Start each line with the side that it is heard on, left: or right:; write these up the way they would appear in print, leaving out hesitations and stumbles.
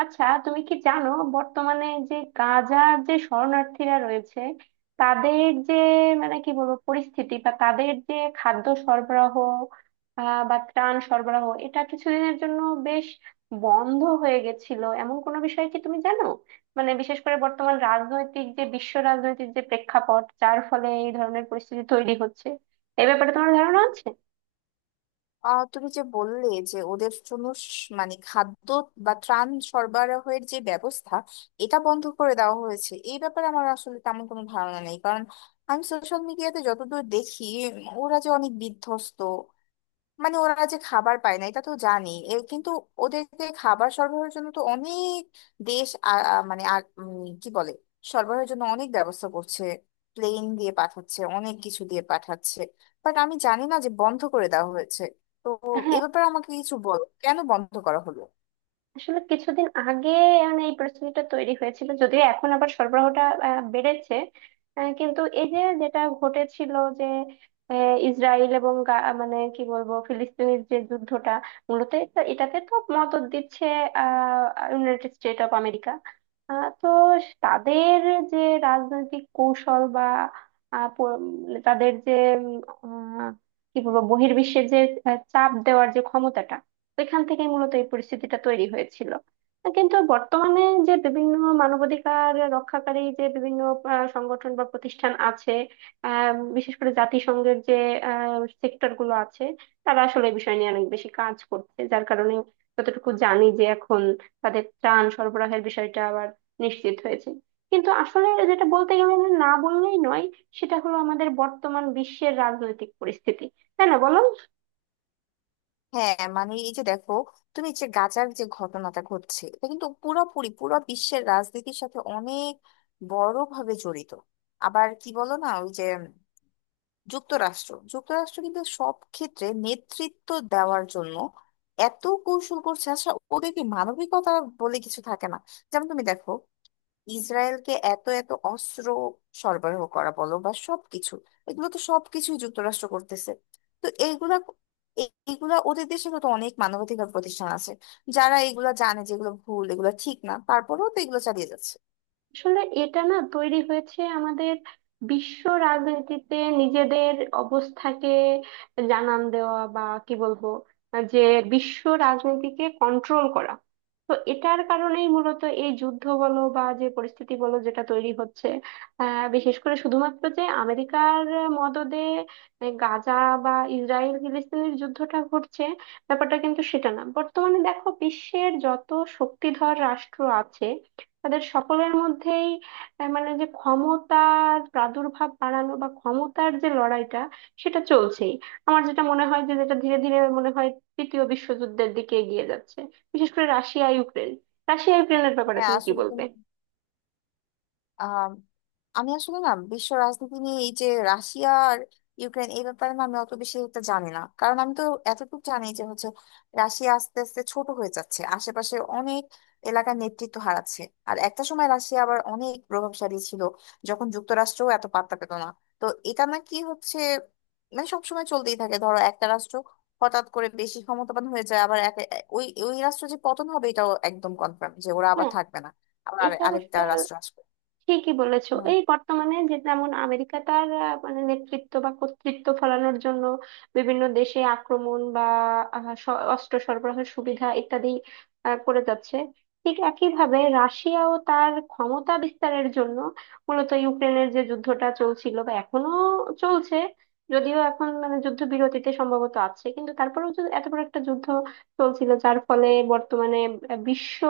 right: আচ্ছা তুমি কি জানো, বর্তমানে যে গাজার যে শরণার্থীরা রয়েছে তাদের যে মানে কি বলবো পরিস্থিতি বা তাদের যে খাদ্য সরবরাহ বা ত্রাণ সরবরাহ, এটা কিছুদিনের জন্য বেশ বন্ধ হয়ে গেছিল, এমন কোনো বিষয় কি তুমি জানো? মানে বিশেষ করে বর্তমান রাজনৈতিক যে বিশ্ব রাজনৈতিক যে প্রেক্ষাপট, যার ফলে এই ধরনের পরিস্থিতি তৈরি হচ্ছে, এ ব্যাপারে তোমার ধারণা আছে?
left: তুমি যে বললে যে ওদের জন্য মানে খাদ্য বা ত্রাণ সরবরাহের যে ব্যবস্থা, এটা বন্ধ করে দেওয়া হয়েছে এই ব্যাপারে আমার আসলে তেমন কোনো ধারণা নেই, কারণ আমি সোশ্যাল মিডিয়াতে যতদূর দেখি, ওরা যে অনেক বিধ্বস্ত, মানে ওরা যে খাবার পায় না এটা তো জানি। এ কিন্তু ওদেরকে খাবার সরবরাহের জন্য তো অনেক দেশ মানে কি বলে, সরবরাহের জন্য অনেক ব্যবস্থা করছে, প্লেন দিয়ে পাঠাচ্ছে, অনেক কিছু দিয়ে পাঠাচ্ছে। বাট আমি জানি না যে বন্ধ করে দেওয়া হয়েছে। তো এ
right: হ্যাঁ,
left: ব্যাপারে আমাকে কিছু বল, কেন বন্ধ করা হলো।
right: আসলে কিছুদিন আগে মানে এই পরিস্থিতিটা তৈরি হয়েছিল, যদিও এখন আবার সরবরাহটা বেড়েছে। কিন্তু এই যে যেটা ঘটেছিল যে ইসরায়েল এবং মানে কি বলবো ফিলিস্তিনের যে যুদ্ধটা, মূলত এটাতে তো মদদ দিচ্ছে আহ ইউনাইটেড স্টেট অফ আমেরিকা। তো তাদের যে রাজনৈতিক কৌশল বা আহ, প- তাদের যে উম, আহ, কি বলবো বহির্বিশ্বে যে চাপ দেওয়ার যে ক্ষমতাটা, তো এখান থেকেই মূলত এই পরিস্থিতিটা তৈরি হয়েছিল। কিন্তু বর্তমানে যে বিভিন্ন মানবাধিকার রক্ষাকারী যে বিভিন্ন সংগঠন বা প্রতিষ্ঠান আছে, বিশেষ করে জাতিসংঘের যে সেক্টর গুলো আছে, তারা আসলে এই বিষয় নিয়ে অনেক বেশি কাজ করছে, যার কারণে যতটুকু জানি যে এখন তাদের ত্রাণ সরবরাহের বিষয়টা আবার নিশ্চিত হয়েছে। কিন্তু আসলে যেটা বলতে গেলে না বললেই নয়, সেটা হলো আমাদের বর্তমান বিশ্বের রাজনৈতিক পরিস্থিতি, তাই না বলো?
left: হ্যাঁ মানে এই যে দেখো, তুমি যে গাজার যে ঘটনাটা ঘটছে এটা কিন্তু পুরোপুরি পুরো বিশ্বের রাজনীতির সাথে অনেক বড় ভাবে জড়িত। আবার কি বলো না, ওই যে যুক্তরাষ্ট্র যুক্তরাষ্ট্র কিন্তু সব ক্ষেত্রে নেতৃত্ব দেওয়ার জন্য এত কৌশল করছে। আচ্ছা, ওদের কি মানবিকতা বলে কিছু থাকে না? যেমন তুমি দেখো, ইসরায়েলকে এত এত অস্ত্র সরবরাহ করা বলো বা সবকিছু, এগুলো তো সবকিছুই যুক্তরাষ্ট্র করতেছে। তো এইগুলা, ওদের দেশে তো অনেক মানবাধিকার প্রতিষ্ঠান আছে যারা এগুলা জানে, যেগুলো ভুল এগুলো ঠিক না, তারপরেও তো এগুলো চালিয়ে যাচ্ছে।
right: আসলে এটা না তৈরি হয়েছে আমাদের বিশ্ব রাজনীতিতে নিজেদের অবস্থাকে জানান দেওয়া বা কি বলবো যে বিশ্ব রাজনীতিকে কন্ট্রোল করা, তো এটার কারণেই মূলত এই যুদ্ধ বলো বা যে পরিস্থিতি বলো যেটা তৈরি হচ্ছে। বিশেষ করে শুধুমাত্র যে আমেরিকার মদদে গাজা বা ইসরায়েল ফিলিস্তিনের যুদ্ধটা ঘটছে ব্যাপারটা কিন্তু সেটা না। বর্তমানে দেখো বিশ্বের যত শক্তিধর রাষ্ট্র আছে তাদের সকলের মধ্যেই মানে যে ক্ষমতার প্রাদুর্ভাব বাড়ানো বা ক্ষমতার যে লড়াইটা সেটা চলছেই। আমার যেটা মনে হয় যে যেটা ধীরে ধীরে মনে হয় তৃতীয় বিশ্বযুদ্ধের দিকে এগিয়ে যাচ্ছে। বিশেষ করে রাশিয়া ইউক্রেন, রাশিয়া ইউক্রেনের ব্যাপারে
left: হ্যাঁ
right: তুমি কি
left: আসলে,
right: বলবে?
left: আম, আমি আসলে না বিশ্ব রাজনীতি নিয়ে এই যে রাশিয়া আর ইউক্রেন এই ব্যাপারে না আমি অত বেশি একটা জানি না, কারণ আমি তো এতটুকু জানি যে হচ্ছে রাশিয়া আস্তে আস্তে ছোট হয়ে যাচ্ছে, আশেপাশে অনেক এলাকার নেতৃত্ব হারাচ্ছে। আর একটা সময় রাশিয়া আবার অনেক প্রভাবশালী ছিল, যখন যুক্তরাষ্ট্রও এত পাত্তা পেত না। তো এটা নাকি হচ্ছে, মানে সবসময় চলতেই থাকে। ধরো একটা রাষ্ট্র হঠাৎ করে বেশি ক্ষমতাবান হয়ে যায়, আবার এক- ওই ওই রাষ্ট্র যে পতন হবে এটাও একদম কনফার্ম, যে ওরা আবার
right: হ্যাঁ
left: থাকবে না, আবার
right: এটা অবশ্য
left: আরেকটা রাষ্ট্র আসবে।
right: ঠিকই বলেছো। এই বর্তমানে যে যেমন আমেরিকা তার মানে নেতৃত্ব বা কর্তৃত্ব ফলানোর জন্য বিভিন্ন দেশে আক্রমণ বা অস্ত্র সরবরাহের সুবিধা ইত্যাদি করে যাচ্ছে। ঠিক একইভাবে রাশিয়াও তার ক্ষমতা বিস্তারের জন্য মূলত ইউক্রেনের যে যুদ্ধটা চলছিল বা এখনো চলছে, যদিও এখন মানে যুদ্ধ বিরতিতে সম্ভবত আছে, কিন্তু তারপরেও যে এত বড় একটা যুদ্ধ চলছিল যার ফলে বর্তমানে বিশ্ব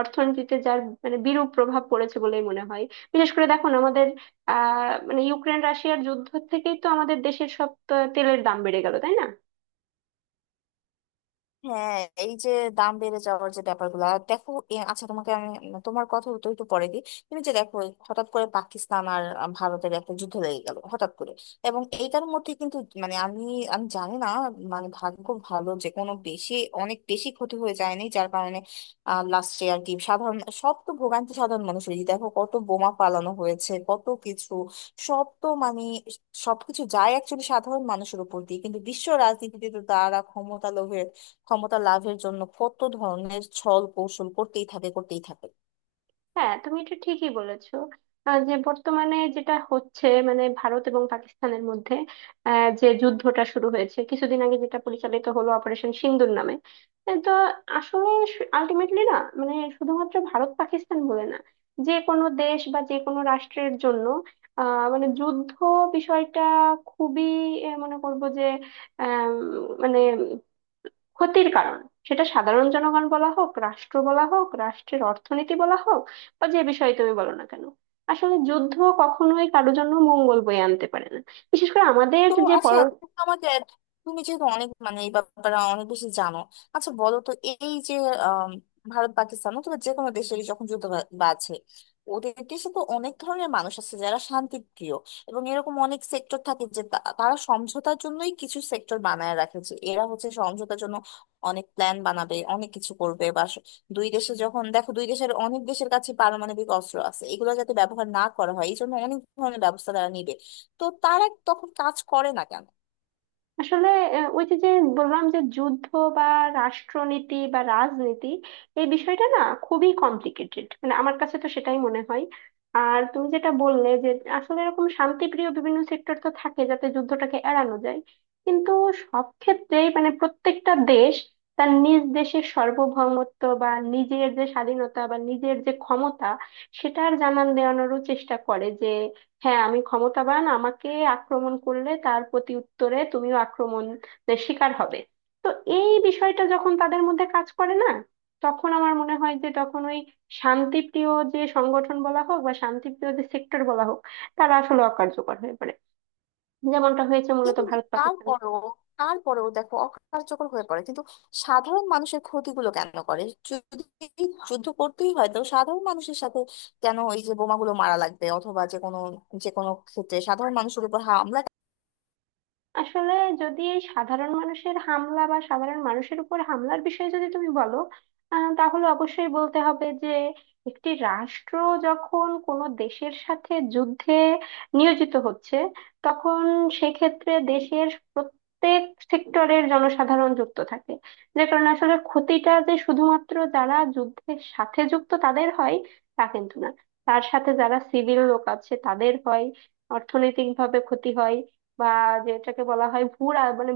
right: অর্থনীতিতে যার মানে বিরূপ প্রভাব পড়েছে বলেই মনে হয়। বিশেষ করে দেখুন আমাদের মানে ইউক্রেন রাশিয়ার যুদ্ধ থেকেই তো আমাদের দেশের সব তেলের দাম বেড়ে গেল, তাই না?
left: হ্যাঁ এই যে দাম বেড়ে যাওয়ার যে ব্যাপারগুলো, আর দেখো আচ্ছা তোমাকে আমি, তোমার কথা তো একটু পরে দিই। তুমি যে দেখো এই হঠাৎ করে পাকিস্তান আর ভারতের একটা যুদ্ধ লেগে গেল হঠাৎ করে, এবং এইটার মধ্যে কিন্তু, মানে আমি আমি জানি না। মানে ভাগ্য ভালো যে কোনো বেশি, অনেক বেশি ক্ষতি হয়ে যায়নি, যার কারণে লাস্টে আর কি, সাধারণ সব তো ভোগান্তি সাধারণ মানুষেরই। দেখো কত বোমা পালানো হয়েছে কত কিছু, সব তো মানে সবকিছু যায় একচুয়ালি সাধারণ মানুষের উপর দিয়ে। কিন্তু বিশ্ব রাজনীতিতে তো তারা ক্ষমতা লোভে, ক্ষমতা লাভের জন্য কত ধরনের ছল কৌশল করতেই থাকে, করতেই থাকে।
right: হ্যাঁ তুমি এটা ঠিকই বলেছো। যে বর্তমানে যেটা হচ্ছে মানে ভারত এবং পাকিস্তানের মধ্যে যে যুদ্ধটা শুরু হয়েছে কিছুদিন আগে, যেটা পরিচালিত হলো অপারেশন সিন্দুর নামে, এ তো আসলে আলটিমেটলি না মানে শুধুমাত্র ভারত পাকিস্তান বলে না, যে কোনো দেশ বা যে কোনো রাষ্ট্রের জন্য মানে যুদ্ধ বিষয়টা খুবই, মনে করবো যে আহ মানে ক্ষতির কারণ, সেটা সাধারণ জনগণ বলা হোক, রাষ্ট্র বলা হোক, রাষ্ট্রের অর্থনীতি বলা হোক, বা যে বিষয়ে তুমি বলো না কেন, আসলে যুদ্ধ কখনোই কারোর জন্য মঙ্গল বয়ে আনতে পারে না। বিশেষ করে আমাদের
left: তো
right: যে
left: আচ্ছা,
right: পর,
left: তুমি তো আমাদের, তুমি যেহেতু অনেক মানে এই ব্যাপারে অনেক বেশি জানো, আচ্ছা বলো তো এই যে আম, ভারত পাকিস্তান অথবা যে কোনো দেশের যখন যুদ্ধ বাজে, ওদের দেশে তো অনেক ধরনের মানুষ আছে যারা শান্তিপ্রিয়। এবং এরকম অনেক সেক্টর থাকে যে তারা সমঝোতার জন্যই কিছু সেক্টর বানায় রাখে, যে এরা হচ্ছে সমঝোতার জন্য অনেক প্ল্যান বানাবে অনেক কিছু করবে বা দুই দেশে যখন দেখো, দুই দেশের, অনেক দেশের কাছে পারমাণবিক অস্ত্র আছে, এগুলো যাতে ব্যবহার না করা হয় এই জন্য অনেক ধরনের ব্যবস্থা তারা নিবে। তো তারা তখন কাজ করে না কেন?
right: আসলে ওই যে যে বললাম যে যুদ্ধ বা রাষ্ট্রনীতি বা রাজনীতি এই বিষয়টা না খুবই কমপ্লিকেটেড, মানে আমার কাছে তো সেটাই মনে হয়। আর তুমি যেটা বললে যে আসলে এরকম শান্তিপ্রিয় বিভিন্ন সেক্টর তো থাকে যাতে যুদ্ধটাকে এড়ানো যায়, কিন্তু সব ক্ষেত্রেই মানে প্রত্যেকটা দেশ তার নিজ দেশের সার্বভৌমত্ব বা নিজের যে স্বাধীনতা বা নিজের যে ক্ষমতা সেটার জানান দেওয়ানোরও চেষ্টা করে যে হ্যাঁ আমি ক্ষমতাবান, আমাকে আক্রমণ করলে তার প্রতি উত্তরে তুমিও আক্রমণের শিকার হবে। তো এই বিষয়টা যখন তাদের মধ্যে কাজ করে না, তখন আমার মনে হয় যে তখন ওই শান্তিপ্রিয় যে সংগঠন বলা হোক বা শান্তিপ্রিয় যে সেক্টর বলা হোক, তারা আসলে অকার্যকর হয়ে পড়ে, যেমনটা হয়েছে মূলত
left: কিন্তু
right: ভারত পাকিস্তানের।
left: তারপরেও তারপরেও দেখো অকার্যকর হয়ে পড়ে, কিন্তু সাধারণ মানুষের ক্ষতিগুলো কেন করে? যদি যুদ্ধ করতেই হয় তো সাধারণ মানুষের সাথে কেন এই যে বোমাগুলো মারা লাগবে, অথবা যে কোনো, যে কোনো ক্ষেত্রে সাধারণ মানুষের উপর হামলা?
right: আসলে যদি এই সাধারণ মানুষের হামলা বা সাধারণ মানুষের উপর হামলার বিষয়ে যদি তুমি বলো, তাহলে অবশ্যই বলতে হবে যে একটি রাষ্ট্র যখন কোনো দেশের সাথে যুদ্ধে নিয়োজিত হচ্ছে, তখন সেক্ষেত্রে দেশের প্রত্যেক সেক্টরের জনসাধারণ যুক্ত থাকে। যে কারণে আসলে ক্ষতিটা যে শুধুমাত্র যারা যুদ্ধের সাথে যুক্ত তাদের হয় তা কিন্তু না, তার সাথে যারা সিভিল লোক আছে তাদের হয়, অর্থনৈতিকভাবে ক্ষতি হয়, বা যেটাকে বলা হয় ভূরা মানে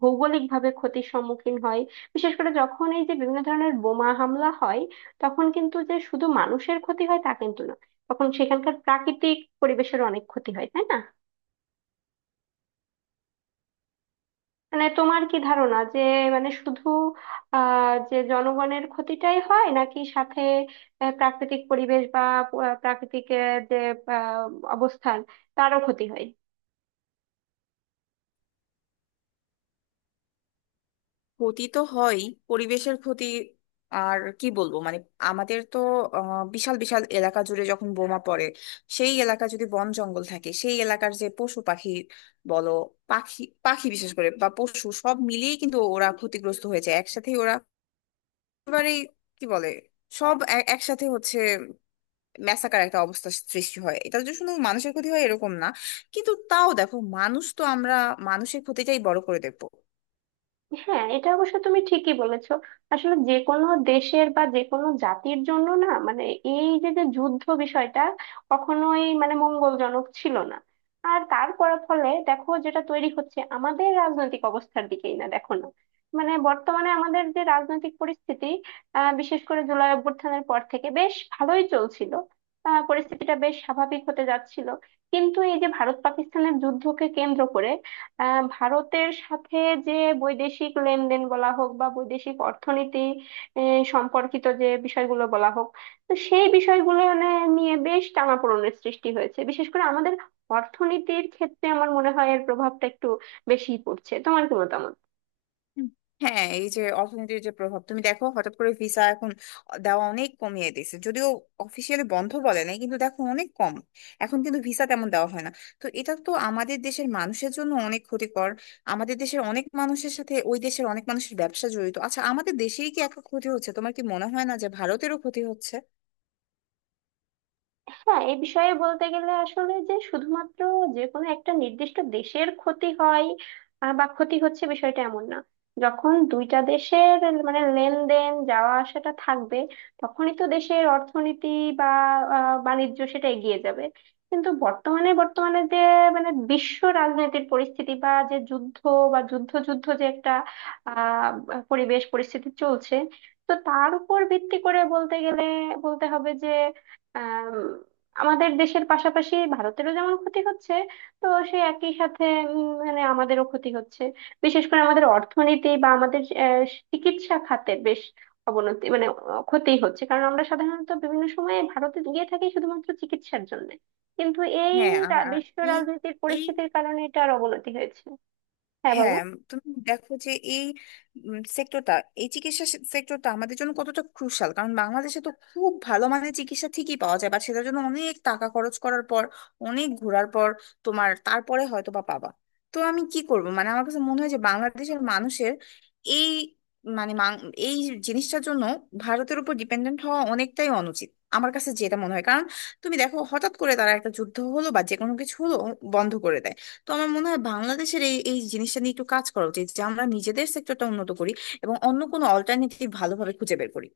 right: ভৌগোলিক ভাবে ক্ষতির সম্মুখীন হয়। বিশেষ করে যখন এই যে বিভিন্ন ধরনের বোমা হামলা হয় তখন কিন্তু যে শুধু মানুষের ক্ষতি হয় তা কিন্তু না, তখন সেখানকার প্রাকৃতিক পরিবেশের অনেক ক্ষতি হয়, তাই না? মানে তোমার কি ধারণা যে মানে শুধু যে জনগণের ক্ষতিটাই হয় নাকি সাথে প্রাকৃতিক পরিবেশ বা প্রাকৃতিক যে আহ, অবস্থান তারও ক্ষতি হয়?
left: ক্ষতি তো হয়, পরিবেশের ক্ষতি। আর কি বলবো মানে আমাদের তো বিশাল বিশাল এলাকা জুড়ে যখন বোমা পড়ে, সেই এলাকা যদি বন জঙ্গল থাকে সেই এলাকার যে পশু পাখি বলো, পাখি পাখি বিশেষ করে বা পশু, সব মিলিয়ে কিন্তু ওরা ক্ষতিগ্রস্ত হয়েছে একসাথে। ওরা একেবারেই কি বলে, সব একসাথে হচ্ছে, ম্যাসাকার একটা অবস্থা সৃষ্টি হয়। এটা যে শুধু মানুষের ক্ষতি হয় এরকম না, কিন্তু তাও দেখো, মানুষ তো আমরা মানুষের ক্ষতিটাই বড় করে দেবো।
right: হ্যাঁ এটা অবশ্য তুমি ঠিকই বলেছো। আসলে যে কোনো দেশের বা যে কোনো জাতির জন্য না মানে এই যে যে যুদ্ধ বিষয়টা কখনোই মানে মঙ্গলজনক ছিল না। আর তার ফলাফলে দেখো যেটা তৈরি হচ্ছে আমাদের রাজনৈতিক অবস্থার দিকেই না দেখো না, মানে বর্তমানে আমাদের যে রাজনৈতিক পরিস্থিতি, বিশেষ করে জুলাই অভ্যুত্থানের পর থেকে বেশ ভালোই চলছিল, পরিস্থিতিটা বেশ স্বাভাবিক হতে যাচ্ছিল, কিন্তু এই যে ভারত পাকিস্তানের যুদ্ধকে কেন্দ্র করে ভারতের সাথে যে বৈদেশিক লেনদেন বলা হোক বা বৈদেশিক অর্থনীতি সম্পর্কিত যে বিষয়গুলো বলা হোক, তো সেই বিষয়গুলো মানে নিয়ে বেশ টানাপোড়েনের সৃষ্টি হয়েছে। বিশেষ করে আমাদের অর্থনীতির ক্ষেত্রে আমার মনে হয় এর প্রভাবটা একটু বেশিই পড়ছে, তোমার কি মতামত?
left: হুম। হ্যাঁ, এই যে অর্থনীতির যে প্রভাব, তুমি দেখো হঠাৎ করে ভিসা এখন দেওয়া অনেক কমিয়ে দিয়েছে, যদিও অফিসিয়ালি বন্ধ বলে নাই কিন্তু দেখো অনেক কম, এখন কিন্তু ভিসা তেমন দেওয়া হয় না। তো এটা তো আমাদের দেশের মানুষের জন্য অনেক ক্ষতিকর, আমাদের দেশের অনেক মানুষের সাথে ওই দেশের অনেক মানুষের ব্যবসা জড়িত। আচ্ছা, আমাদের দেশেই কি এত ক্ষতি হচ্ছে? তোমার কি মনে হয় না যে ভারতেরও ক্ষতি হচ্ছে?
right: হ্যাঁ এই বিষয়ে বলতে গেলে আসলে যে শুধুমাত্র যে কোনো একটা নির্দিষ্ট দেশের ক্ষতি হয় বা ক্ষতি হচ্ছে বিষয়টা এমন না। যখন দুইটা দেশের মানে লেনদেন যাওয়া আসাটা থাকবে তখনই তো দেশের অর্থনীতি বা বাণিজ্য সেটা এগিয়ে যাবে। কিন্তু বর্তমানে বর্তমানে যে মানে বিশ্ব রাজনীতির পরিস্থিতি বা যে যুদ্ধ বা যুদ্ধ যুদ্ধ যে একটা আহ পরিবেশ পরিস্থিতি চলছে, তো তার উপর ভিত্তি করে বলতে গেলে বলতে হবে যে আমাদের দেশের পাশাপাশি ভারতেরও যেমন ক্ষতি হচ্ছে, তো সেই একই সাথে মানে আমাদেরও ক্ষতি হচ্ছে। বিশেষ করে আমাদের অর্থনীতি বা আমাদের চিকিৎসা খাতের বেশ অবনতি মানে ক্ষতি হচ্ছে, কারণ আমরা সাধারণত বিভিন্ন সময়ে ভারতে গিয়ে থাকি শুধুমাত্র চিকিৎসার জন্য, কিন্তু এই
left: হ্যাঁ, আর আর
right: বিশ্ব
left: এই
right: রাজনীতির
left: এই
right: পরিস্থিতির কারণে এটার অবনতি হয়েছে। হ্যাঁ বলো।
left: হ্যাঁ, তুমি দেখো যে এই সেক্টরটা, এই চিকিৎসা সেক্টরটা আমাদের জন্য কতটা ক্রুশাল, কারণ বাংলাদেশে তো খুব ভালো মানের চিকিৎসা ঠিকই পাওয়া যায় বাট সেটার জন্য অনেক টাকা খরচ করার পর, অনেক ঘোরার পর, তোমার তারপরে হয়তো বা পাবা। তো আমি কি করব, মানে আমার কাছে মনে হয় যে বাংলাদেশের মানুষের এই, মানে এই জিনিসটার জন্য ভারতের উপর ডিপেন্ডেন্ট হওয়া অনেকটাই অনুচিত আমার কাছে, যেটা মনে হয়, কারণ তুমি দেখো হঠাৎ করে তারা একটা যুদ্ধ হলো বা যে কোনো কিছু হলো, বন্ধ করে দেয়। তো আমার মনে হয় বাংলাদেশের এই এই জিনিসটা নিয়ে একটু কাজ করা উচিত, যে আমরা নিজেদের সেক্টরটা উন্নত করি এবং অন্য কোনো অল্টারনেটিভ ভালোভাবে খুঁজে বের করি।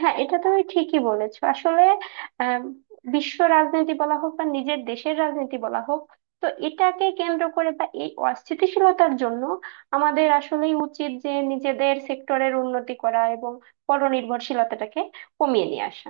right: হ্যাঁ এটা তুমি ঠিকই বলেছো। আসলে আম, বিশ্ব রাজনীতি বলা হোক বা নিজের দেশের রাজনীতি বলা হোক, তো এটাকে কেন্দ্র করে বা এই অস্থিতিশীলতার জন্য আমাদের আসলেই উচিত যে নিজেদের সেক্টরের উন্নতি করা এবং পরনির্ভরশীলতাটাকে কমিয়ে নিয়ে আসা।